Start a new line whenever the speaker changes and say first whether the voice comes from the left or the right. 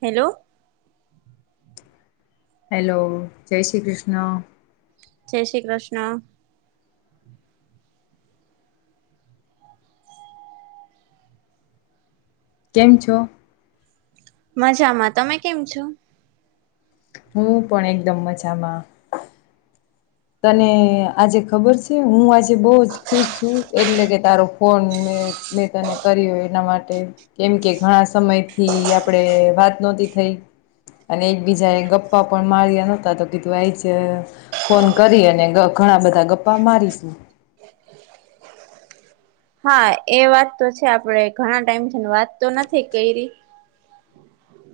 right: Hello.
left: Hello, જય શ્રી કૃષ્ણ
right: જય શ્રી કૃષ્ણ
left: કેમ છો?
right: મજામાં. તમે કેમ છો?
left: હું પણ એકદમ મજામાં તને આજે ખબર છે, હું આજે બહુ જ ખુશ છું. એટલે કે તારો ફોન મે મેં તને કર્યો એના માટે કેમ કે ઘણા સમયથી આપણેે વાત નોતી થઈ અને એકબીજાન એ ગપ્પા પણ માર્યા નોતા તો કીધું આઈ જ ફોન કરી અને ઘ ઘણા બધા ગપ્પા મારીશું.
right: હા, એ વાત તો છે આપણેે ઘણા ટાઈમ છે વાત તો નથી કરી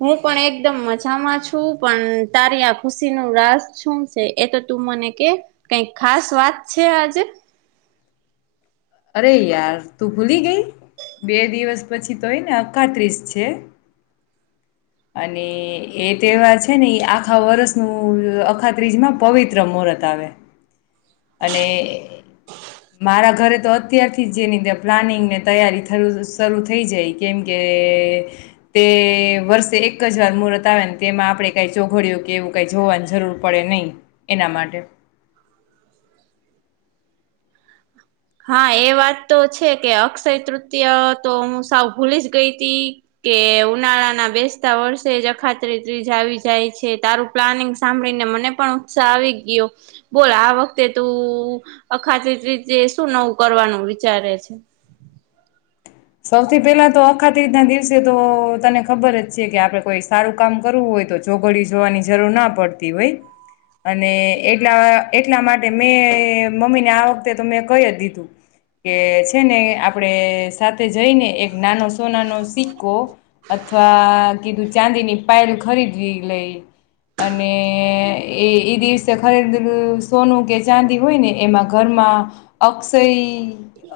right: હું પણ એકદમ મજામાં છું, પણ તારી આ ખુશી ન રાસ શું છે, એ તો તું મને કે કઈક ખાસ વાત છે આજે?
left: અરે યાર! તું ભૂલી ગઈ બે દિવસ પછી તો હે ને અખાત્રીસ છે અને એ તહેવાર છે, ને એ આખા વર્ષનું અખાત્રીજ માં પવિત્ર મુહૂર્ત આવે. અને મારા ઘરે તો અત્યારથી જેની પ્લાનિંગને તૈયારી શરૂ થઈ જાય, કેમકે તે વર્ષે એક જ વાર મુહૂર્ત આવે ને તેમાં આપણે કાંઈ ચોઘડીયો કે એવું કાંઈ જોવાની જરૂર પડે નહીં, એના માટે.
right: હા એ વાત તો છે કે અક્ષય તૃતય તો હું સાવ ભૂલી જ ગઈ તી કે ઉનાળાના બેસતા વર્ષે જ અખાત્રી ત્રીજ આવી જાય છે, તારું પ્લાનિંગ સાંભળીને મને પણ ઉત્સાહ આવી ગયો બોલ આ વખતે તું અખાત્રી ત્રીજ શું નવું કરવાનું વિચારે છે?
left: સૌથી પહેલા તો અખાત રીતના દિવસે તો તને ખબર જ છે, કે આપડે કોઈ સારું કામ કરવું હોય તો ચોઘડિયુ જોવાની જરૂર ના પડતી હોય અને એટલા એટલા માટે મેં મમ્મીને આ વખતે તો મેં ક‌ઈ જ દીધું કે છે ને આપણે સાથે જઈને એક નાનો સોનાનો સિક્કો અથ વા કીધું ચાંદીની પાઇલ ખરીદી લઈ અને એ એ દિવસે ખરીદલું સોનું કે ચાંદી હોય, ને એમાં ઘરમાં અક્ષય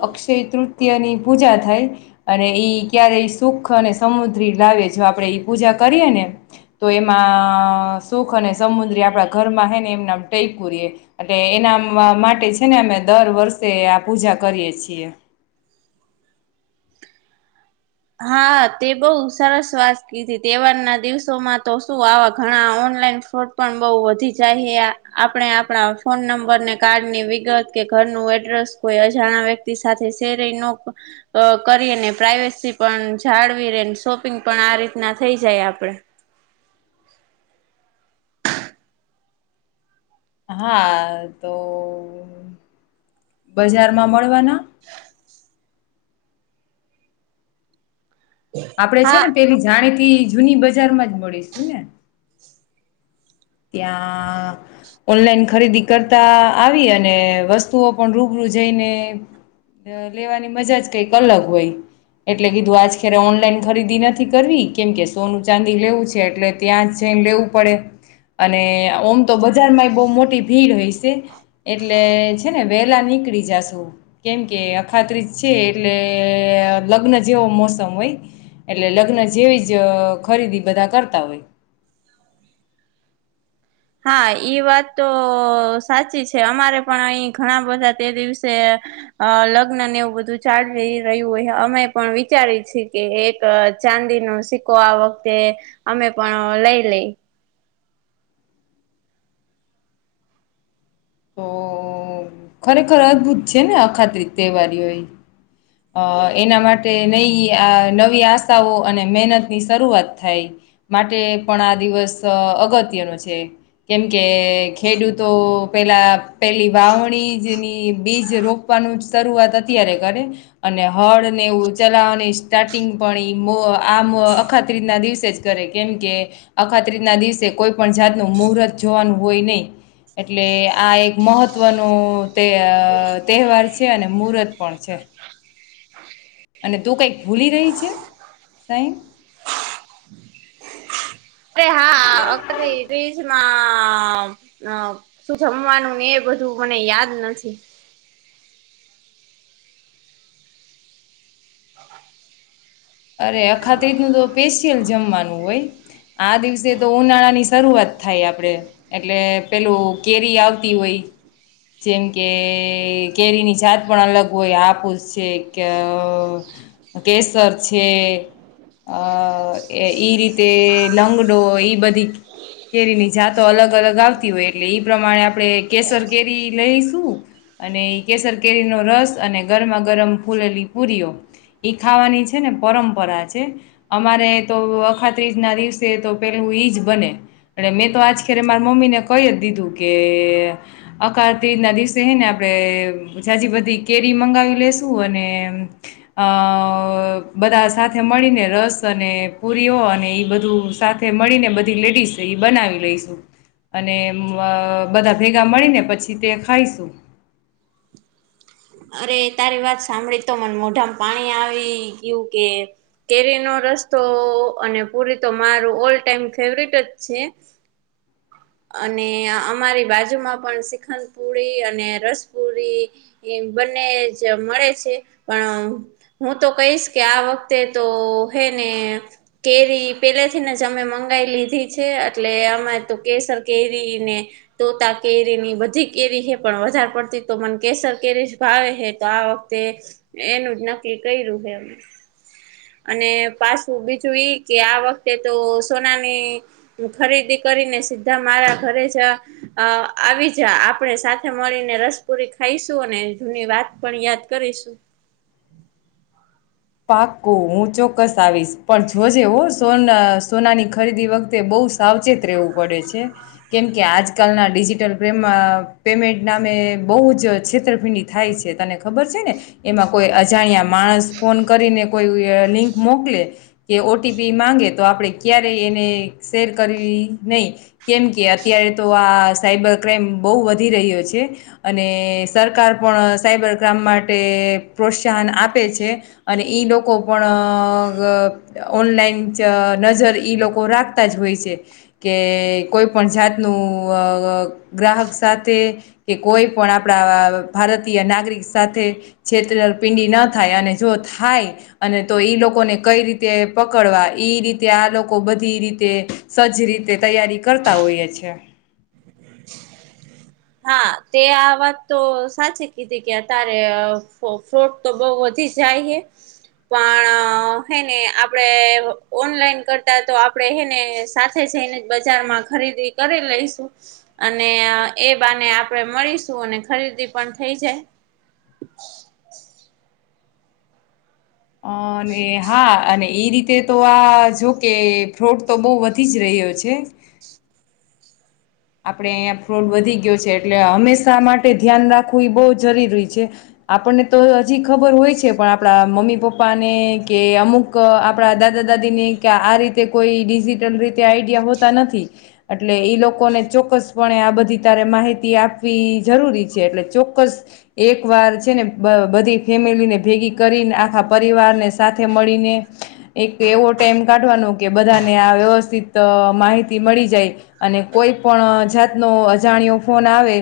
left: અક્ષય તૃતયની પૂજા થાય, અને ઈ ક્યારે સુખ અને સમુદ્રી લાવે જો આપણે પૂજા કરીએ ને તો એમાં સુખ અને સમુદ્રી આપણા ઘરમાં હ ને એમના ટૈકુ રે અને એના માટે છે, ને અમે દર વર્ષે આ પૂજા કરીએ છીએ.
right: હા, તે બહુ સરસ વાત કીધી તહેવારના દિવસોમાં તો શું આવા ઘણા ઓનલાઈન ફોટ પણ બઉ વધી જાય હે આપણે આપણા ફોન નંબરને કાર્ડની વિગત કે ઘરનું એડ્રેસ કોઈ અજાણા વ્યક્તિ સાથે શેરય નો અ કરીન‌એ પ્રાઈવેસી પણ જાળવી રેન શોપિંગ પણ આ રીતના થઈ જાય, આપડે.
left: હા, અ તો બજારમાં મળવાના?
right: [unintelligible]
left: આપડે છે
right: હા
left: ને પેલી જાણીતી જ જૂની બજારમાં જ મળીશું ને? ત્યાં ઓનલાઈન ખરીદી કરતા આવી અને વસ્તુઓ પણ રૂબરૂ જઈને લેવાની મજા જ કઈક અલગ હોય એટલે કીધું આજ ખેરે ઓનલાઈન ખરીદી નથી કરવી કેમકે સોનું ચાંદી લેવું છે, એટલે ત્યાં જઈને લેવું પડે. અને ઓમ તો બજારમાં એ બહુ મોટી ભીડ હોય છે, એટલે છે ને વેલા નીકળી જશુ કેમ કે અખાત્રીજ છે, એટલે લગ્ન જેવો મોસમ હોય એટલે લગ્ન જેવી જ અ ખરીદી બધા કરતા હોય.
right: હા, ઈ વાત તો સાચી છે અમારે પણ અહી ઘણા બધા તે દિવસે અ લગ્ન ને એવું બધું ચાલી રહ્યું હોય, અમે પણ વિચારી છીએ કે એક ચાંદીનો સિક્કો આ વખતે અમે પણ લઈ લઈ.
left: તો ખરેખર અદભુત છે ને અખાત્રી તહેવારીઓ એ! અ એના માટે નઈ આ નવી આશાઓ અને મહેનતની શરૂઆત થાય માટે પણ આ દિવસ અ અગત્યનો છે, કેમકે ખેડૂતો પેલા પેલી વાવણીજની બીજ રોપવાનું જ શરૂઆત અત્યારે કરે, અને હળ ને એવું ચલાવાની સ્ટાર્ટિંગ પણ એ મ આમ અખાત્રીતના દિવસે જ કરે કેમકે અખાત્રીતના દિવસે કોઈ પણ જાતનું મુહૂર્ત જોવાનું હોય નહી, એટલે આ એક મહત્વનું તે અ તહેવાર છે અને મુહૂર્ત પણ છે. અને તું કઈક ભૂલી રહી છે? સાઈન
right: અરે હા હા અ શું જમવાનુંને એ બધું મને યાદ નથી.
left: અરે અખાત્રીજ નું તો [unintelligible] જમવાનું હોય આ દિવસે તો ઉનાળા ની શરૂઆત થાય આપડે. એટલે પેલું કેરી આવતી હોય જેમ કે કેરીની જાત પણ અલગ હોય, હાપુસ છે કે અ કેસર પછ અ ઈ રીતે લંગડો એ બધી કેરીની જાતો અલગ અલગ આવતી હોય એટલે ઈ પ્રમાણે આપણે કેસર કેરી લઈશું, અને કેસર કેરીનો રસ અને ગરમા ગરમ ફૂલેલી પુરીઓ ઈ ખાવાની જ છે ને પરંપરા છે, અમારે તો અખાત્રીજ ના દિવસે તો પેલું ઈજ બને એટલે મેં તો આજ ખેરે મારા મમ્મી ને કહી જ દીધું કે અખાત્રીજ ના દિવસે હ ને આપણે જાજી બધી કેરી મંગાવી લેશું અને અ બધા સાથે મળીને રસ અને પુરીઓ અને એ બધું સાથે મળીને બધી લેડીઝ એ બનાવી લઈશું. અને અ બધા ભેગા મળીને પછી તે ખાઈશું.
right: અરે તારી વાત સાંભળી તો મને મોઢામાં પાણી આવી ગયું કે કેરી નો રસ્તો અને પૂરી તો મારું ઓલ ટાઈમ ફેવરેટ જ છે, અને અમારી બાજુમાં પણ શિખડ પુરી અને રસપુરી એમ બંને જ મળે છે, પણ હું તો કહીશ કે આ વખતે તો હેને કેરી પેલે થીને જ અમે મંગાવાઈ લીધી છે, એટલે અમે તો કેસર કેરી ને તોતા કેરી ની બધી કેરી હે પણ વધારે પડતી તો મને કેસર કેરી જ ભાવે હે તો આ વખતે એનું જ નક્કી કર્યું હે અને પાછું બીજું ઈ કે આ વખતે તો સોનાની ખરીદી કરીને સીધા મારા ઘરે જ અ આવી જા આપણે સાથે મળીને રસપુરી ખાઈશ અને જૂની વાત પણ યાદ કરીશું.
left: પાકું હું ચોક્કસ આવીશ પણ જોજે હો સોન સોનાની ખરીદી વખતે બ‌ઉ સાવચેત રહેવું પડે છે કેમકે આજકાલના ડિજીિટલ પેમ પેમેન્ટ નામે બ‌ઉ જ છેતર પિંડી થાય છે તને ખ ખબર છે ને એમાં કોઈ અજાણ્યા માણસ ફોન કરીને કોઈ લિંક મોકલે કે ઓટીપી માંગે તો આપણે ક્યારેય એને શેર કરવી નહી કેમકે અત્યારે તો આ સાયબર ક્રાઈમ બહુ વધી રહ્યો છે અને સરકાર પણ સાયબર ક્રાઈમ માટે પ્રોત્સાહન આપે છે અને ઈ લોકો પણ અ ગ ઓનલાઈન નજર ઈ લોકો રાખતા જ હોય છે કે કોઈ પણ જાતનું ગ્રાહક સાથે કે કોઈ પણ આપણા ભારતીય નાગરિક સાથે છેતપિંડી ન થાય અને જોત થાય અને તો ઈ લોકોને કઈ રીતે પકડવા ઈ રીતે આ લોકો બધી રીતે સજ્જ રીતે તૈયારી કરતા હોઈએ છે
right: હા તે આ વાત તો સાચી કીધી કે અત્યારે ફ્રોટ તો બઉ વધી જાય છે પણ હેને આપણેે ઓનલાઈન કરતા તો આપણે હને સાથે જઈને બજારમાં ખરીદી કરી લઈશું અને એ બાને આપણે મળીશું અને ખરીદી પણ થઈ જાય
left: અ અને હા અને એ રીતે તો આ જો કે ફ્રોડ તો બહુ વધી જ રહ્યો છે આપણે અહીંયા ફ્રોડ વધી ગયો છે એટલે હંમેશા માટે ધ્યાન રાખવું એ બહ જરૂરી છે આપણને તો હજી ખબર હોય છે પણ આપણા મમ્મી પપ્પાને કે અમુક આપણા દાદા દાદીને કે આ રીતે કોઈ ડિજિટલ રીતે આઈડિયા હોતા નથી એટલે ઈ લોકોને ચોક્કસપણે આ બધી તારે માહિતી આપવી જરૂરી છે એટલે ચોક્કસ એક વાર છે ને બ બધી ફેમિલીને ભેગી કરીને આખા પરિવારને સાથે મળીને એક એવો ટાઈમ કાઢવાનો કે બધાને આ વ્યવસ્થિત માહિતી મળી જાય અને કોઈ પણ જાતનો અજાણ્યો ફોન આવે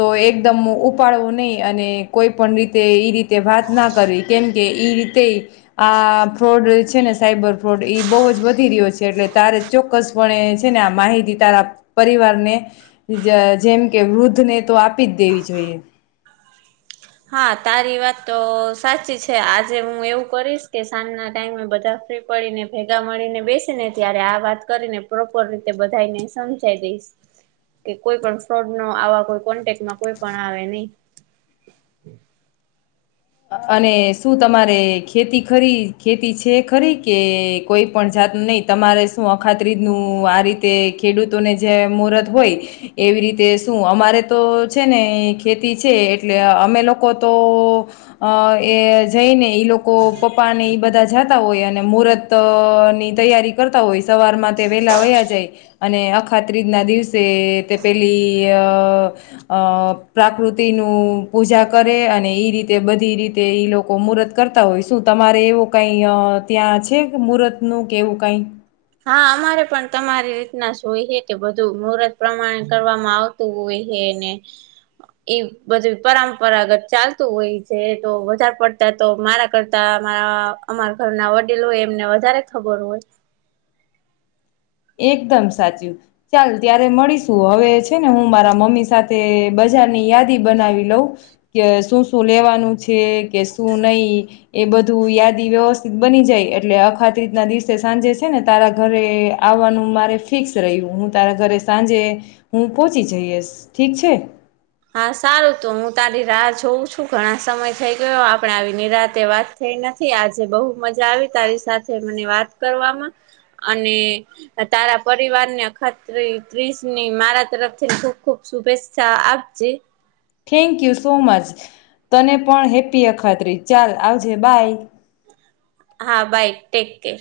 left: તો એકદમ ઉપાડવું નહીિ અને કોઈ પણ રીતે એઈ રીતે વાત ના કરવી કેમકે એ રીતે આ ફ્રોડ છે ને સાયબર ફ્રોડ બહુ જ વધી રહ્યો છે એટલે તારે ચોક્કસપણે છે ને આ માહિતી તારા પરિવારને જેમ કે વૃદ્ધને તો આપી જ દેવી જોઈએ
right: હા તારી વાત તો સાચી છે આજે હું એવું કરીશ કે સાંજના ટાઈમે બધા ફ્રી પડીને ભેગા મળીને બેસે ને ત્યારે આ વાત કરીને પ્રોપર રીતે બધાને સમજાઈ દઈશ કે કોઈ પણ ફ્રોડ નો આવા કોઈ કોન્ટેકમાં કોઈ પણ આવે નહી
left: અને શું તમારે ખેતી ખરી ખેતી છે ખરી કે કોઈ પણ જાત નહી તમારે શું અખાત્રીજ નું આ રીતે ખેડૂતોને જે મુહૂર્ત હોય એવી રીતે શું અમારે તો છે ને ખેતી છે એટલે અમે લોકો તો અ એ જઈને ઈ લોકો પપ્પાને ઈ બધા જાતા હોય અને મુહૂર્ત ની તૈયારી કરતા હોય સવારમાં તે વેલા વયા જાય અને અખાત્રીજ ના દિવસે તે પેલી અ પ્રાકૃતિનું પૂજા કરે અને ઈ રીતે બધ બધી રીતે ઈ લોકો મુૂત કરતા હોય શું તમારે એવું કઈ ત્યાં છે મુૂત નું કે એવું કઈ
right: હા અમારે પણ તમારી રીતના શય છે કે બધું મુહર્ત પ્રમાણે કરવામાં આવતું હોય છેને એ બધી પરંપરાગત ચાલતું હોય છે તો વધારે પડતા તો મારા કરતારા અમારા ઘરના વડીલો હો એમને વધારે ખબર હોય
left: એકદમ સાચું ચાલ ત્યારે મળી શું આવેવે છે ને હું મારા મમ્મી સાથે બજારની યાદી બનાવી લઉં કે શું શું લેવાનું છે કે શું નહીિ એ બધું યાદી વ્યવસ્થિત બની જાય એટલે અખાત રીતના દિવસે સાંજે છે ને તારા ઘરે આવવાનું મારે ફિક્સ રહ્યું હું તારા ઘરે સાંજે હું પહોચી જઈશ ઠીક છે
right: હા સારું તોું હું તારી રાહ જોઉં છું ઘણા સમય થઈ ગયો આપણે આવીની રાતે વાત થઈ નથી આજે બહુ મજા આવી તારી સાથે મને વાત કરવામાં અને તારા પરિવારને અખત્રી ત્રીજની મારા તરફથી ખુબ ખુબ શુભેચ્છા આપ આપ જે
left: થેન્ક યુ સો મચ તને પણ હેપી અખાત્રી ચાલ આવજે બાય
right: હા બાઈ ટેક કેર